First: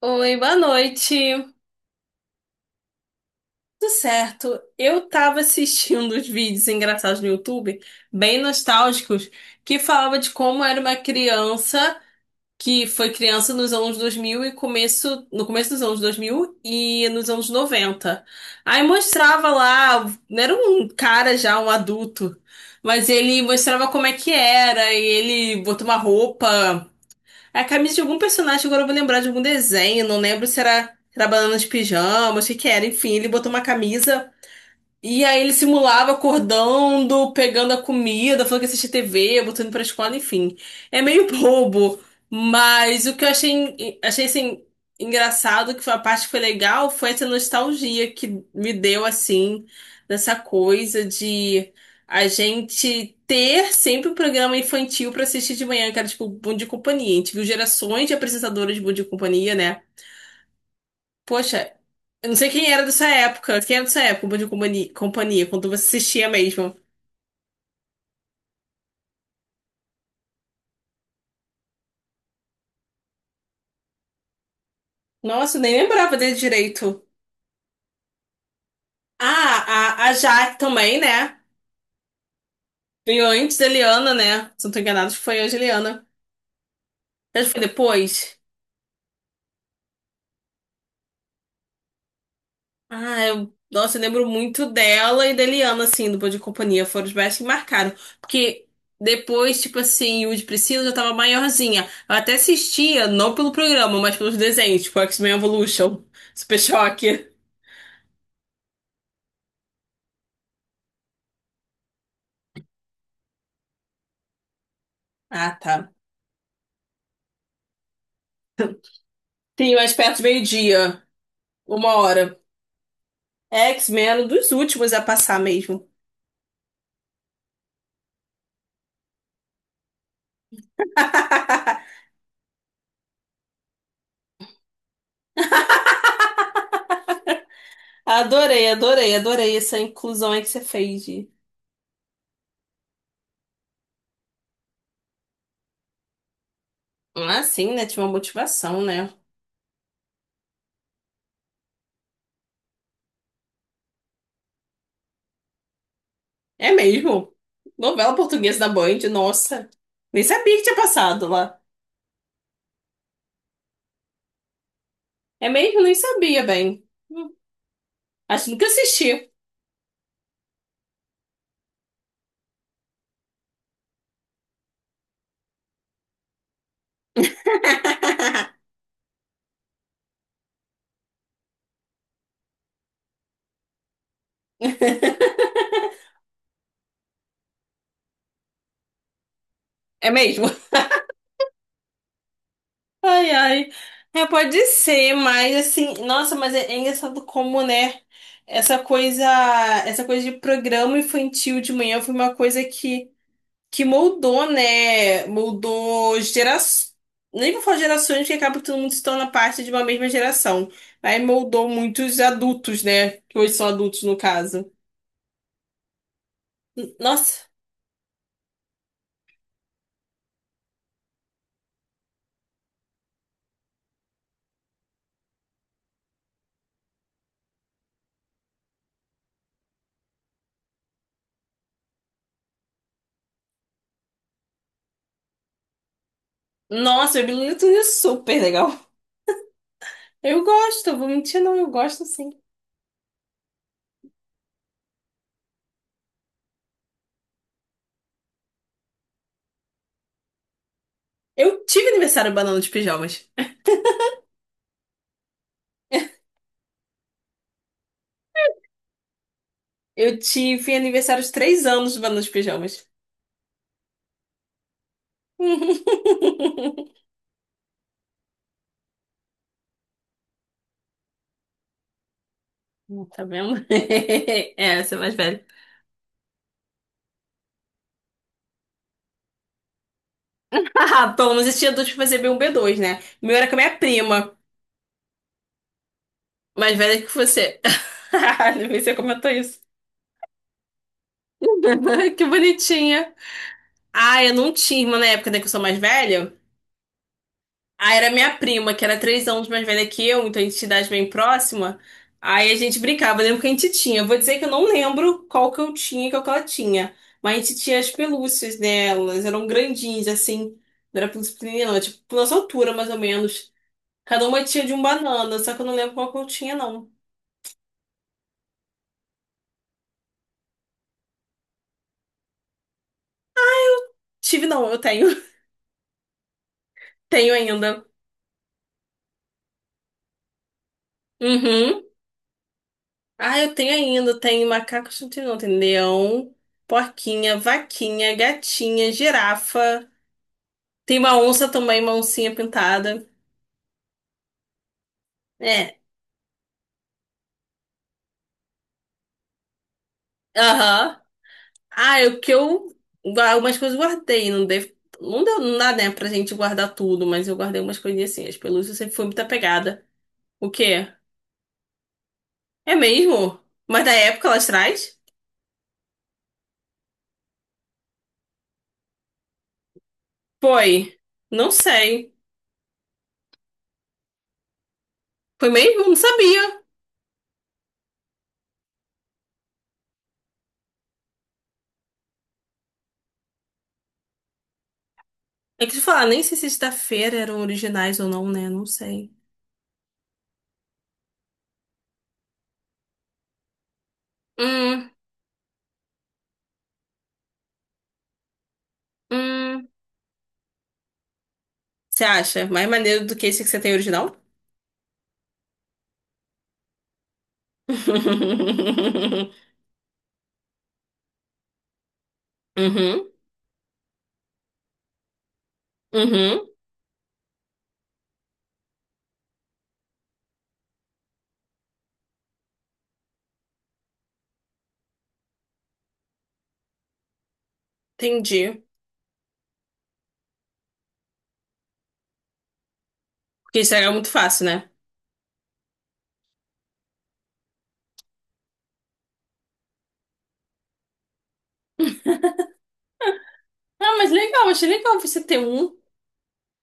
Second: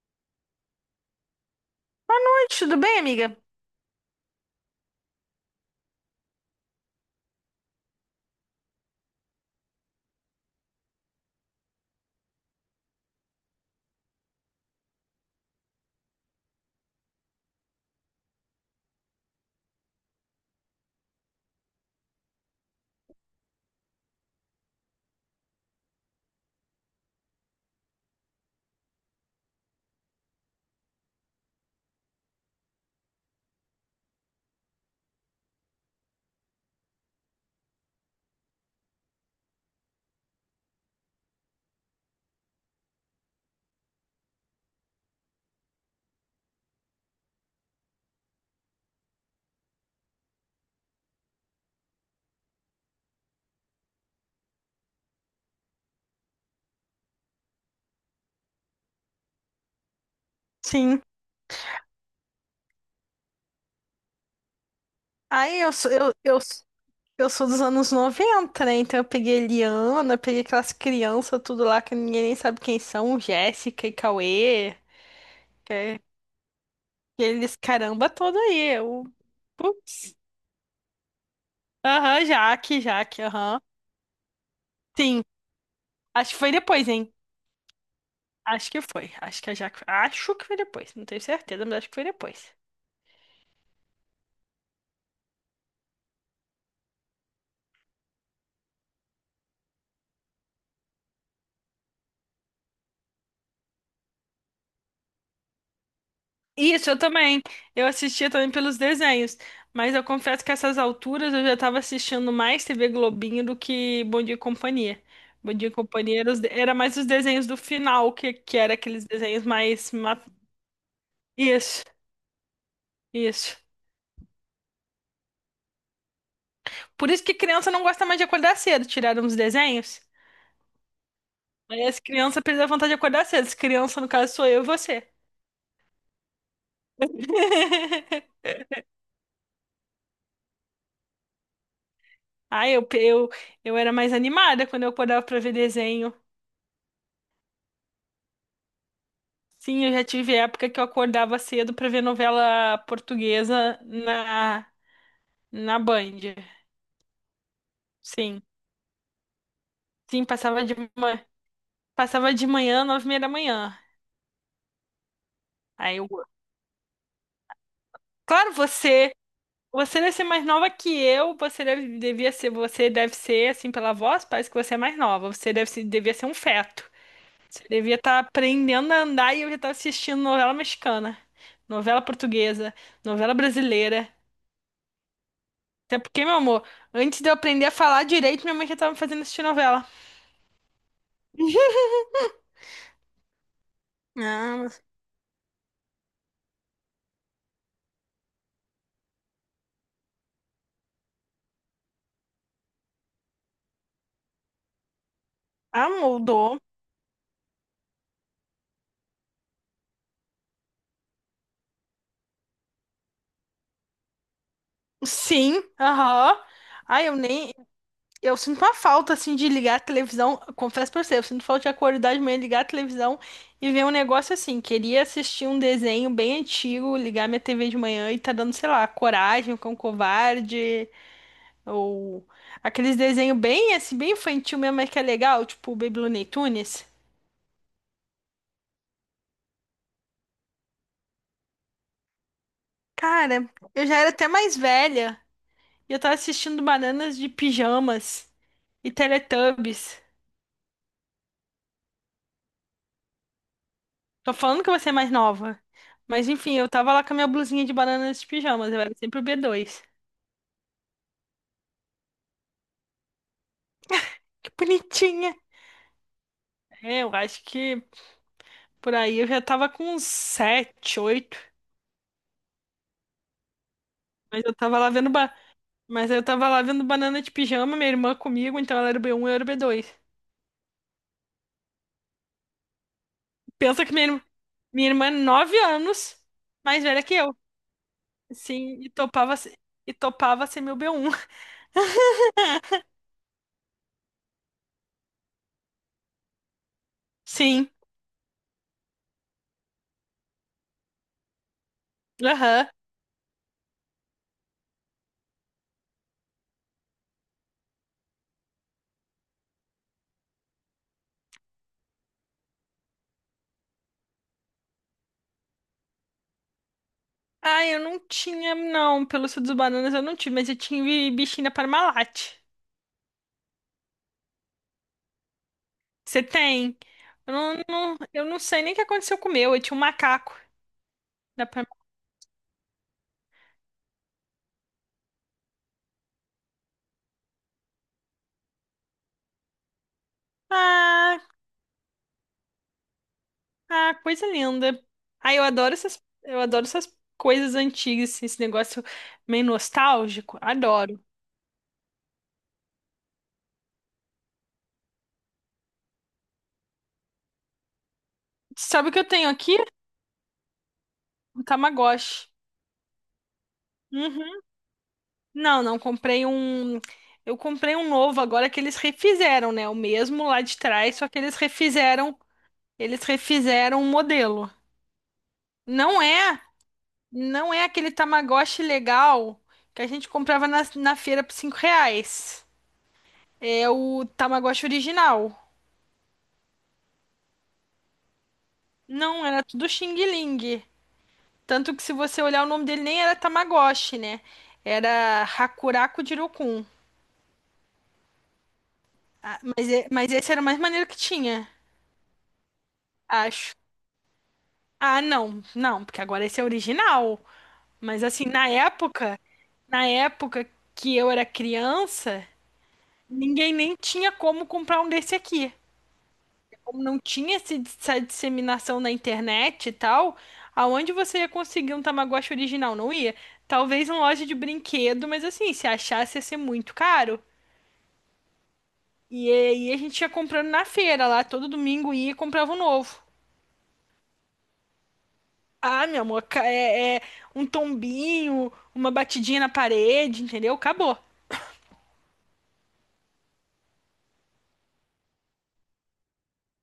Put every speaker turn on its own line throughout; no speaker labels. Oi, boa noite.
Boa noite, tudo bem, amiga?
Tudo certo? Eu tava assistindo os vídeos engraçados no YouTube, bem nostálgicos, que falava de como era uma criança que foi criança nos anos 2000 no começo dos anos 2000 e nos anos 90. Aí mostrava lá, não era um cara já, um adulto, mas ele mostrava como é que era e ele botou uma roupa. É a camisa de algum personagem. Agora eu vou lembrar de algum desenho, não lembro se era Banana de Pijama, se que que era, enfim, ele botou uma camisa. E aí ele simulava acordando, pegando a comida, falando que assistia TV, botando pra escola, enfim. É meio bobo, mas o que eu achei assim, engraçado, que foi a parte que foi legal, foi essa nostalgia que me deu, assim, dessa coisa de a gente ter sempre um programa infantil pra assistir de manhã, que era tipo Bom Dia e Companhia. A gente viu gerações de apresentadoras de Bom Dia e Companhia, né?
Sim.
Poxa, eu não sei quem era dessa época. Quem era dessa época de companhia, companhia
Aí
quando você assistia mesmo?
eu sou dos anos 90, né? Então eu peguei Eliana, peguei aquelas crianças tudo lá que ninguém nem sabe quem são, Jéssica e Cauê,
Nossa, eu nem
que é-
lembrava dele direito.
que eles caramba todo aí. Eu,
Ah, a
putz.
Jaque também, né?
Aham, Jaque, Jaque,
Veio antes
aham.
da Eliana, né? Se não tô enganado, acho que
Sim,
foi antes da Eliana.
acho que foi depois, hein?
Mas foi depois?
Acho que foi. Acho que a Jaque. Acho que foi depois. Não tenho certeza, mas acho que foi depois.
Ah, nossa, eu lembro muito dela e da Eliana, assim, do Bom de Companhia. Foram os mais que marcaram. Porque depois, tipo assim, o de Priscila já tava maiorzinha. Eu até assistia, não pelo programa, mas pelos desenhos, tipo X-Men Evolution, Super
Isso, eu
Choque.
também. Eu assistia também pelos desenhos. Mas eu confesso que essas alturas eu já tava assistindo mais TV Globinho do que Bom Dia e Companhia. Bom
Ah,
Dia e
tá.
Companhia era, era mais os desenhos do final, que era aqueles desenhos
Sim,
mais.
mais perto de
ma-
meio-dia,
Isso,
uma hora.
isso.
É X-Men, um dos últimos a passar mesmo.
Por isso que criança não gosta mais de acordar cedo. Tiraram os desenhos. Aí as crianças perdem a vontade de acordar cedo. As crianças, no caso, sou eu e você.
Adorei, adorei, adorei essa inclusão aí que você fez.
Ah, eu era mais animada quando eu acordava pra ver desenho.
Ah, sim, né? Tinha uma motivação, né?
Sim, eu já tive época que eu acordava cedo pra ver novela portuguesa na Band.
É mesmo. Novela
Sim,
portuguesa da Band, nossa. Nem
sim,
sabia que tinha passado lá.
passava de manhã, 9h30 da manhã.
É mesmo? Nem
Aí eu,
sabia bem. Hum. Acho que
claro,
nunca
você,
assisti.
você deve ser mais nova que eu, você deve, devia ser, você deve ser, assim, pela voz, parece que você é mais nova, você deve ser, devia ser um feto. Você devia estar aprendendo a andar e eu já estava assistindo novela mexicana, novela portuguesa, novela brasileira. Até porque, meu amor, antes de eu aprender a falar direito, minha mãe já tava me fazendo assistir novela.
É mesmo. Ai, ai. É,
Ah,
pode
mas-
ser, mas assim, nossa, mas é engraçado como, né? Essa coisa, essa coisa de programa infantil de manhã foi uma coisa que moldou, né?
ah,
Moldou
mudou.
gerações. Nem vou falar gerações, porque acaba que todo mundo se torna parte de uma mesma geração. Aí moldou muitos adultos, né? Que hoje são adultos, no caso.
Sim, aham.
N-
Ah, eu
Nossa,
nem. Eu sinto uma falta, assim, de ligar a televisão. Confesso pra você, eu sinto falta de acordar de manhã, ligar a televisão e ver um negócio assim. Queria assistir um desenho bem antigo, ligar minha TV de manhã e tá dando, sei lá, Coragem, o Cão Covarde, ou aqueles desenhos bem, assim, bem infantil mesmo, mas que é legal, tipo o Baby Looney Tunes.
nossa, eu me lembro é super legal. Eu gosto, vou mentir, não, eu gosto sim.
Cara, eu já era até mais velha e eu tava assistindo Bananas de Pijamas e Teletubbies.
Eu tive aniversário banana de pijamas.
Tô falando que você é mais nova. Mas enfim, eu tava lá com a minha blusinha de bananas de pijamas, eu era sempre o B2.
Eu tive aniversário de 3 anos nos pijamas.
Que bonitinha! É, eu acho que por aí eu já tava com uns 7, 8.
Hum. Tá vendo?
Mas eu tava
É,
lá
você é
vendo
mais
ba...
velha.
Mas eu tava lá vendo banana de pijama, minha irmã comigo, então ela era o B1 e eu era o B2.
Ah, pelo menos esse adulto fazer fazia um B2, né? O meu era com a minha
Pensa que
prima,
minha irmã é 9 anos
mais
mais
velha
velha
que
que eu.
você. Não sei
Sim,
se
e
você comentou
topava, se-
isso.
e topava ser meu B1.
Que bonitinha. Ah, eu não tinha irmã na época, né, que eu sou mais velha.
Sim,
Aí era minha prima, que era 3 anos mais velha que eu, então a gente tinha idade bem próxima. Aí a
aham.
gente brincava, eu lembro que a gente tinha. Eu vou dizer que eu não lembro qual que eu tinha e qual que ela tinha. Mas a gente tinha as pelúcias delas, eram grandinhas, assim. Não era pelúcia pequenininha, não, era, tipo, nossa altura, mais ou menos. Cada uma tinha de um banana, só que eu não lembro qual que eu tinha, não.
Ah, eu não tinha, não. Pelo suco dos bananas eu não tive, mas eu tive bichinha Parmalat.
Tive, não, eu tenho.
Você tem?
Tenho
Eu não,
ainda.
não- eu não sei nem o que aconteceu com o meu. Eu tinha um macaco da
Uhum.
Parmalat.
Ah, eu tenho ainda. Tem macaco, não tem não. Tem leão, porquinha, vaquinha, gatinha, girafa. Tem uma
Ah,
onça também, uma oncinha pintada.
ah, coisa linda. Ah,
É.
eu adoro essas coisas antigas, assim, esse negócio meio nostálgico.
Aham.
Adoro.
Ah, é o que eu. Algumas coisas eu guardei. Não deve, não deu, não dá, né, pra gente guardar tudo, mas eu guardei umas coisinhas assim. As pelúcias
Sabe o
sempre
que
foi
eu
muito
tenho aqui?
apegada. O quê?
Um Tamagotchi.
É mesmo? Mas da época lá
Uhum.
atrás?
Não, não comprei um. Eu comprei um novo agora que eles refizeram, né? O mesmo lá de
Foi.
trás, só que
Não sei.
eles refizeram o modelo.
Foi mesmo? Não
Não é,
sabia.
não é aquele Tamagotchi legal que a gente comprava na feira por R$ 5. É o Tamagotchi original.
É que tu falar, nem sei se sexta-feira eram originais ou não, né? Não sei.
Não, era tudo Xing Ling. Tanto que se você olhar o nome dele nem era Tamagotchi, né?
Hum,
Era Hakuraku Jirokun. Ah,
hum.
mas esse era o mais maneiro que tinha,
Você acha mais maneiro do que esse que
acho.
você tem original?
Ah, não, não, porque agora esse é original. Mas assim, na época que eu era criança,
Uhum,
ninguém nem tinha como comprar um desse aqui.
uhum.
Como não tinha essa disseminação na internet e tal, aonde você ia conseguir um Tamagotchi original? Não ia? Talvez em loja de brinquedo, mas assim, se achasse ia ser muito caro.
Entendi.
E aí a gente ia comprando na feira lá, todo domingo ia e comprava um novo.
Porque estragar é muito fácil, né?
Ah, meu amor, é um tombinho, uma batidinha na parede, entendeu? Acabou.
Ah, mas legal, achei legal você ter um.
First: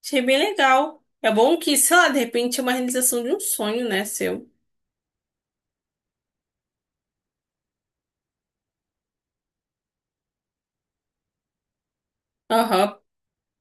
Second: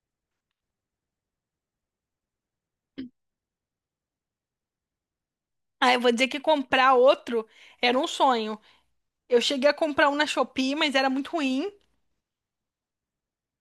Achei bem legal. É bom que, sei lá, de repente é uma realização de um sonho, né, seu?
Ah, eu vou dizer que comprar outro era um sonho. Eu cheguei a comprar um na Shopee, mas era muito ruim.
Aham,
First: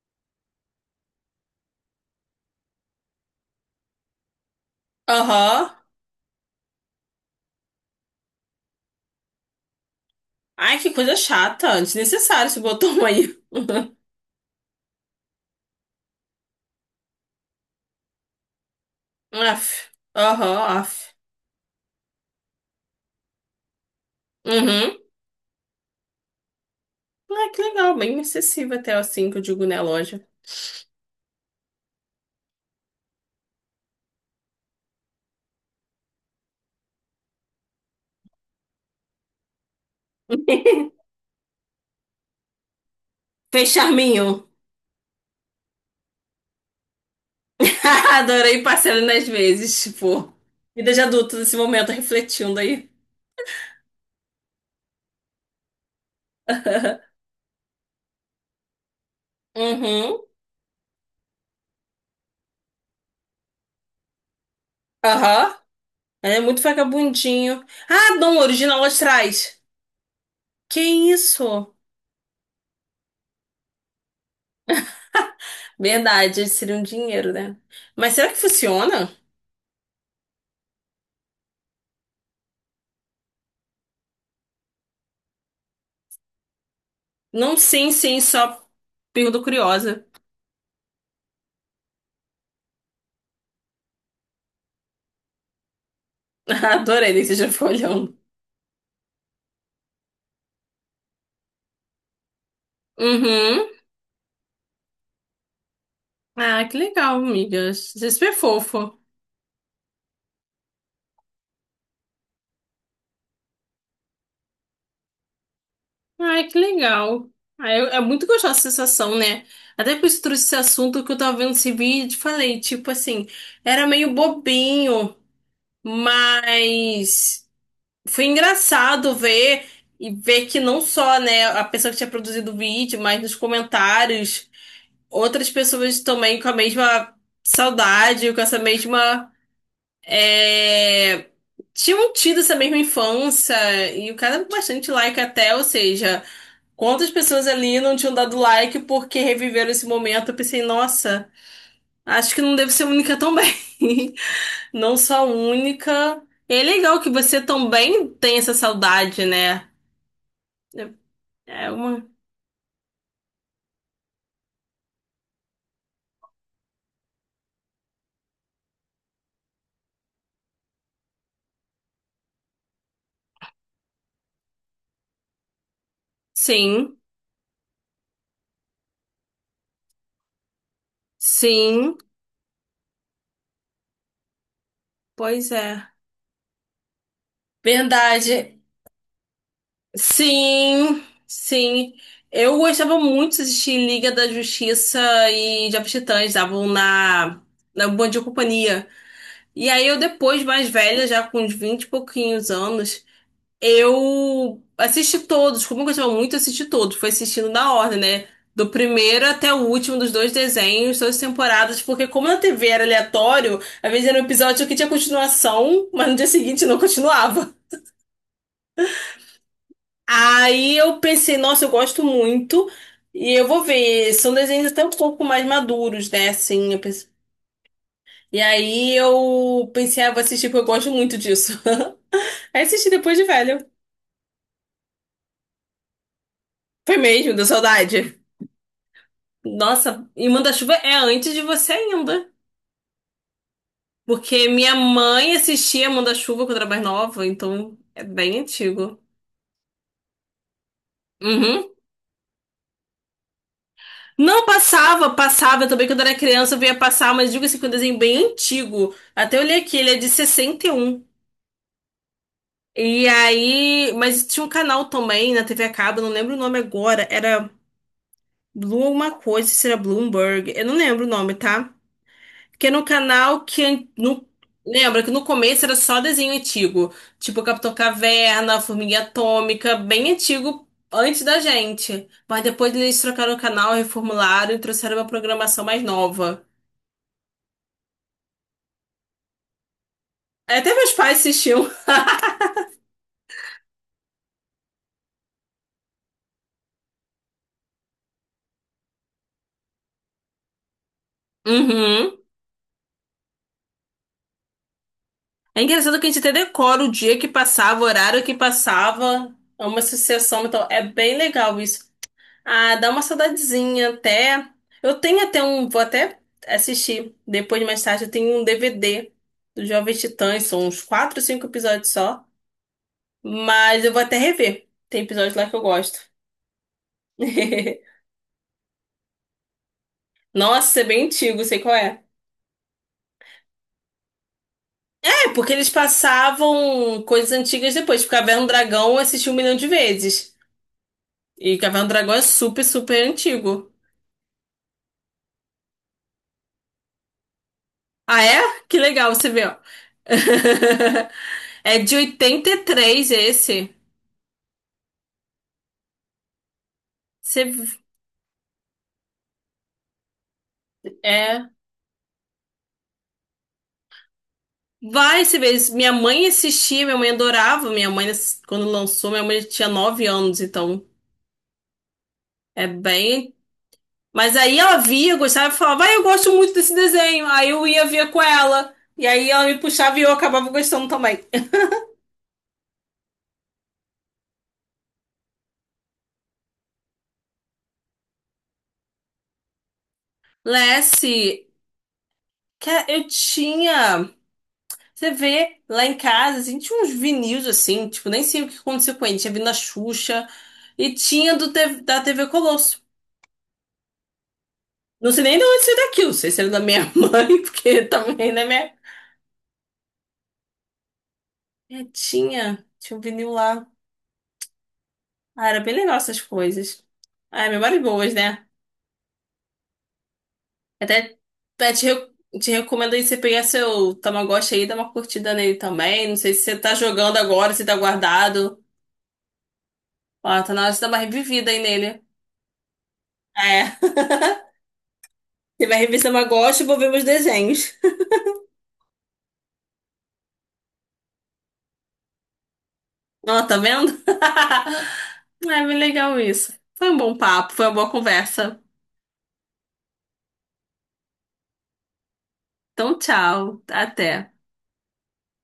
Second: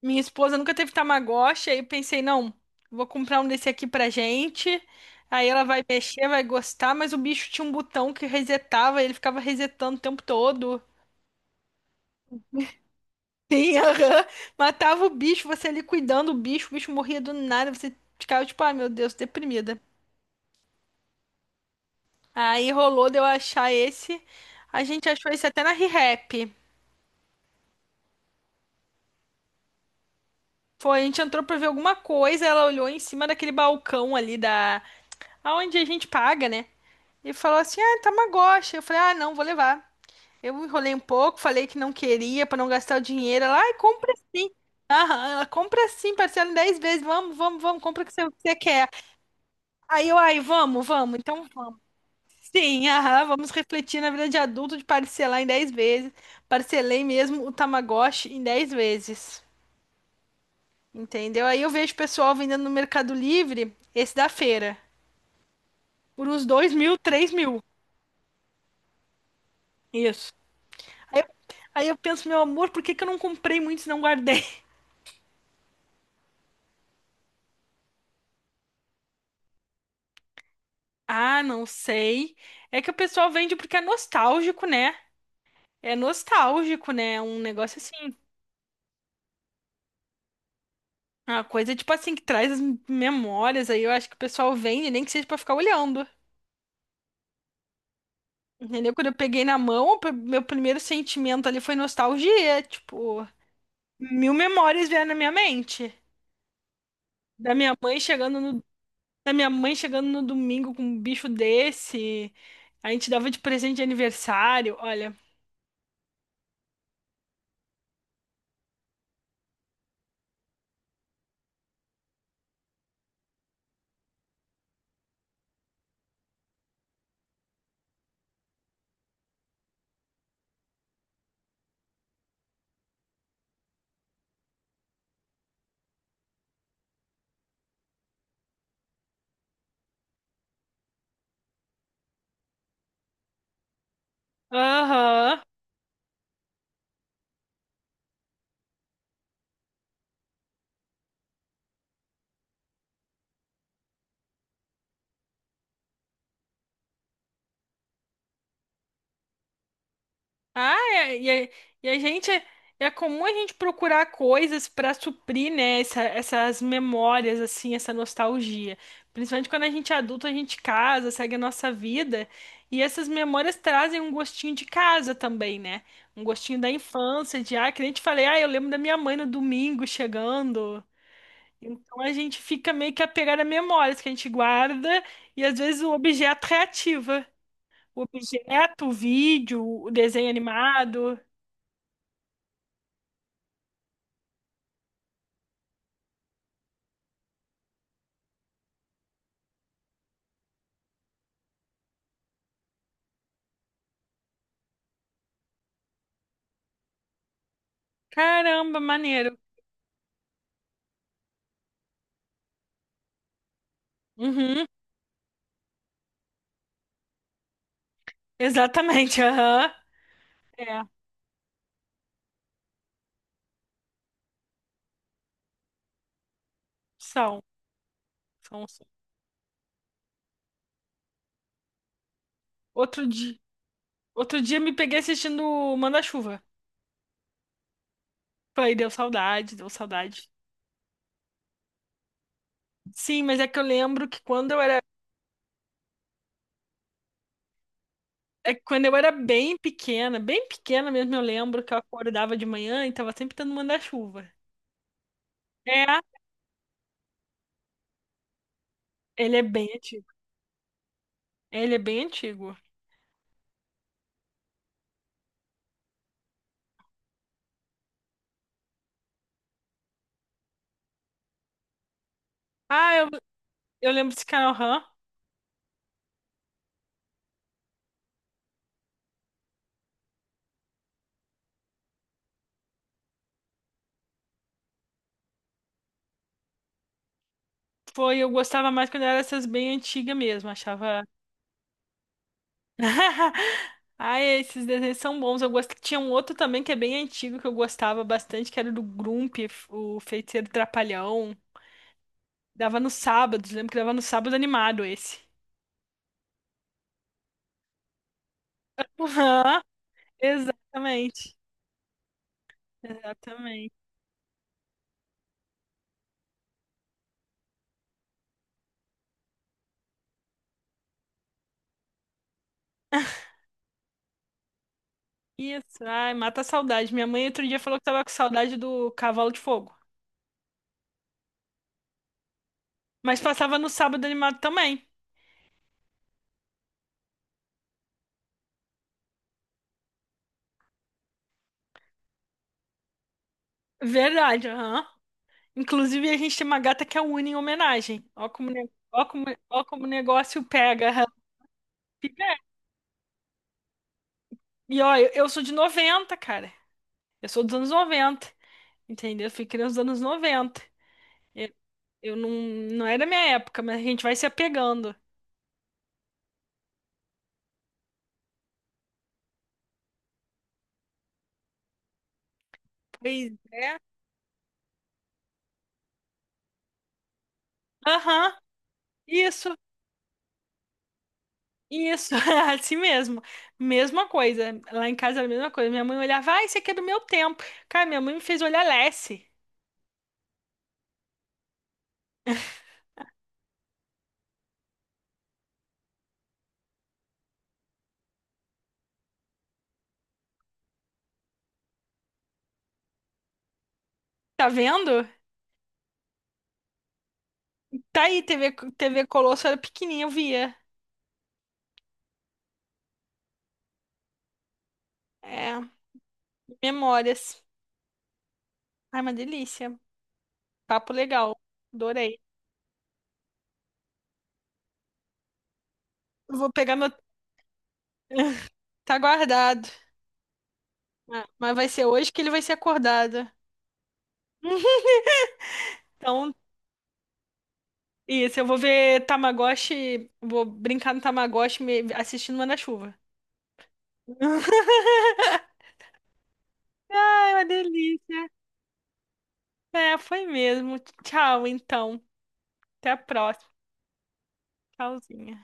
Minha esposa nunca teve Tamagotchi, aí eu pensei, não, vou comprar um desse aqui pra gente. Aí ela
aham.
vai mexer, vai gostar, mas o bicho tinha um botão que resetava, ele ficava resetando o tempo
Ai,
todo.
que coisa chata. Desnecessário esse botão aí.
Sim, aham. Matava o bicho, você ali cuidando do bicho, o bicho morria do nada, você ficava tipo, ai meu Deus,
Aff.
deprimida.
Aham, aff.
Aí rolou de eu achar esse. A
Uhum.
gente achou esse até na ReHap.
Ah, que legal. Bem acessível até assim que eu digo, né, loja.
Foi, a gente entrou pra ver alguma coisa, ela olhou em cima daquele balcão ali da... Aonde a gente paga, né? E falou assim, ah, Tamagotchi. Eu falei, ah, não, vou levar. Eu enrolei um pouco, falei que não queria pra não gastar o dinheiro. Ela,
Fez
ai, compra sim.
charminho.
Aham, ela compra sim, parcela em 10 vezes. Vamos, vamos, vamos, compra o que você
Adorei
quer.
parcela nas vezes,
Aí eu,
tipo.
ai, vamos,
Vida de
vamos.
adulto
Então
nesse
vamos.
momento, refletindo aí.
Sim, aham, vamos refletir na vida de adulto de parcelar em 10 vezes. Parcelei mesmo o Tamagotchi em 10 vezes.
Uhum.
Entendeu? Aí eu vejo o pessoal vendendo no Mercado Livre, esse da feira,
Aham.
por
É
uns
muito
2 mil, 3 mil.
vagabundinho. Ah, não, original lá atrás.
Isso.
Que
Aí, eu-
isso?
aí eu penso, meu amor, por que que eu não comprei muito e não guardei?
Verdade, seria um dinheiro, né? Mas será que funciona?
Ah, não sei. É que o pessoal vende porque é nostálgico, né? É nostálgico, né? Um
Não,
negócio
sim,
assim.
sim, só pergunta curiosa.
Uma coisa tipo assim que traz as memórias aí. Eu acho que o pessoal vende, nem que seja pra ficar olhando.
Adorei né, que você já foi olhando.
Entendeu? Quando eu peguei na mão, meu primeiro sentimento ali foi nostalgia, tipo,
Uhum.
mil memórias vieram na minha mente.
Ah, que legal,
Da
amiga.
minha mãe
Você é super
chegando no,
fofo.
da minha mãe chegando no domingo com um bicho desse. A gente dava de presente de aniversário, olha.
Ai, que legal. Ah, é muito gostosa essa sensação, né? Até por isso eu trouxe esse assunto que eu tava vendo esse vídeo e falei, tipo assim, era meio bobinho, mas foi engraçado ver e ver que não só, né, a pessoa que tinha produzido o vídeo, mas nos comentários, outras pessoas também com a mesma saudade, com essa mesma. É, tinham tido essa mesma infância, e o cara deu bastante like
Aham.
até, ou seja, quantas pessoas ali não tinham dado like porque reviveram esse momento? Eu pensei, nossa, acho que não devo ser única também. Não só única. E é legal que você também tem essa saudade, né?
Ah, é- e, a
É
e
uma.
a gente é comum a gente procurar coisas para suprir, né, essas memórias assim, essa nostalgia. Principalmente quando a gente é adulto, a gente casa, segue a nossa vida, e essas memórias trazem um gostinho de casa também, né? Um gostinho da
Sim,
infância, de ah, que nem te falei, ah, eu lembro da minha mãe no domingo chegando.
sim,
Então a gente fica meio que apegado a memórias que a gente guarda e
pois
às vezes
é.
o objeto reativa. O
Verdade.
objeto, o vídeo, o desenho
Sim,
animado.
sim. Eu gostava muito de assistir Liga da Justiça e Jovens Titãs, estavam na Bom Dia Companhia. E aí eu depois, mais velha, já com uns 20 e pouquinhos anos, eu assisti todos, como eu gostava muito, eu assisti todos. Fui assistindo na ordem, né? Do
Caramba,
primeiro
maneiro.
até o último dos dois desenhos, duas temporadas, porque como na TV era aleatório, às vezes era um episódio
Uhum,
que tinha continuação, mas no dia seguinte não continuava.
exatamente. Aham.
Aí
É,
eu pensei, nossa, eu gosto muito, e eu vou ver. São desenhos até um pouco mais maduros, né? Assim,
são,
e
são, são.
aí eu pensei, ah, vou assistir porque eu gosto muito disso. Aí assisti
Outro
depois de
dia,
velho.
outro dia me peguei assistindo Manda-Chuva.
Foi mesmo, deu saudade.
Falei, deu saudade, deu
Nossa, e
saudade.
Manda-Chuva é antes de você ainda.
Sim, mas é que eu lembro que
Porque minha mãe assistia Manda-Chuva quando era mais nova, então é bem
quando eu
antigo.
era bem pequena mesmo, eu lembro
Uhum.
que eu acordava de manhã e tava sempre tendo Manda-Chuva.
Não passava, passava também quando
É,
era criança, eu via passar, mas digo assim, que é um desenho bem antigo.
ele
Até
é
olhei
bem
aqui, ele é
antigo.
de 61.
Ele é bem antigo.
E aí, mas tinha um canal também na TV a cabo, não lembro o nome agora, era Blue alguma coisa, se era Bloomberg, eu não lembro o nome, tá? Porque no
Ah,
canal
eu lembro desse
no,
canal, aham.
lembra que no começo era só desenho antigo, tipo Capitão Caverna, Formiga Atômica, bem antigo antes da gente. Mas depois eles trocaram o canal, reformularam e trouxeram uma programação mais nova.
Foi, eu gostava mais quando era essas bem antigas mesmo,
Até meus
achava.
pais assistiam.
Ai, esses desenhos são bons. Eu gosto... Tinha um outro também que é bem antigo que eu gostava bastante, que era do Grump, o Feiticeiro Trapalhão.
Uhum.
Dava nos sábados, lembro que dava no sábado animado esse.
É engraçado que a gente até decora o dia que passava, o horário que passava.
Aham,
É uma sucessão, então é bem
exatamente.
legal isso. Ah, dá uma
Exatamente.
saudadezinha até. Eu tenho até um. Vou até assistir depois, mais tarde. Eu tenho um DVD do Jovem Titãs. São uns 4 ou 5 episódios só. Mas eu vou até rever. Tem episódios lá que eu
Isso,
gosto.
ai, mata a saudade. Minha mãe outro dia falou que tava com saudade do Cavalo de Fogo.
Nossa, isso é bem antigo, sei qual é.
Mas passava no sábado animado também.
É, porque eles passavam coisas antigas depois. Tipo, Caverna do Dragão eu assisti um milhão de vezes. E Caverna do Dragão é super, super antigo.
Verdade, aham. Inclusive, a gente tem uma gata que é a Uni em homenagem.
Ah,
Ó como,
é?
ne-
Que
ó
legal,
como,
você vê, ó.
Ó como o negócio pega. Aham.
É de 83 esse.
E ó, eu sou de 90 cara. Eu sou dos anos
Você
noventa, entendeu? Eu fui criança dos anos 90. Eu,
é.
eu não, não é da minha época, mas a gente vai se apegando.
Vai, você vê. Minha mãe assistia, minha mãe adorava. Minha mãe, quando lançou, minha mãe tinha 9 anos, então é
Pois
bem.
é.
Mas aí ela via, gostava e falava, vai, eu gosto muito desse desenho. Aí eu ia ver com
Aham,
ela. E aí ela
isso,
me puxava e eu acabava gostando também.
isso, assim mesmo. Mesma coisa. Lá em casa era a mesma coisa. Minha mãe olhava, ai, isso aqui é do meu tempo. Cara, minha mãe me fez olhar Lassie.
Lessie, que eu tinha. Você vê lá em casa, assim, tinha uns vinil assim, tipo, nem sei o que aconteceu com ele. Tinha vindo a Xuxa e tinha do, T- V da TV Colosso.
Tá vendo?
Não sei nem de onde saiu daquilo. Não sei se era da minha mãe, porque
Tá aí,
também da minha
TV Colosso era pequenininha, eu via.
netinha. Tinha um vinil lá. Ah, era
É,
bem legal essas coisas.
memórias.
Ah, é memórias boas, né?
Ai, uma delícia. Papo
Até,
legal.
até te,
Adorei.
re- te recomendo aí você pegar seu Tamagotchi aí e dar uma curtida nele também. Não sei
Eu
se
vou
você tá
pegar meu.
jogando agora, se tá guardado.
Tá guardado.
Ó, tá na hora de dar uma
Ah,
revivida
mas
aí
vai ser
nele.
hoje que ele vai ser acordado.
É. Você vai rever seu
Então,
Tamagotchi e vou ver meus desenhos.
isso, eu vou ver Tamagotchi, vou brincar no Tamagotchi assistindo Manda-Chuva.
Ó, tá vendo? É bem legal isso. Foi um bom
Ai, uma
papo, foi uma boa
delícia.
conversa.
É, foi mesmo. Tchau, então. Até a
Então,
próxima.
tchau, até.
Tchauzinho.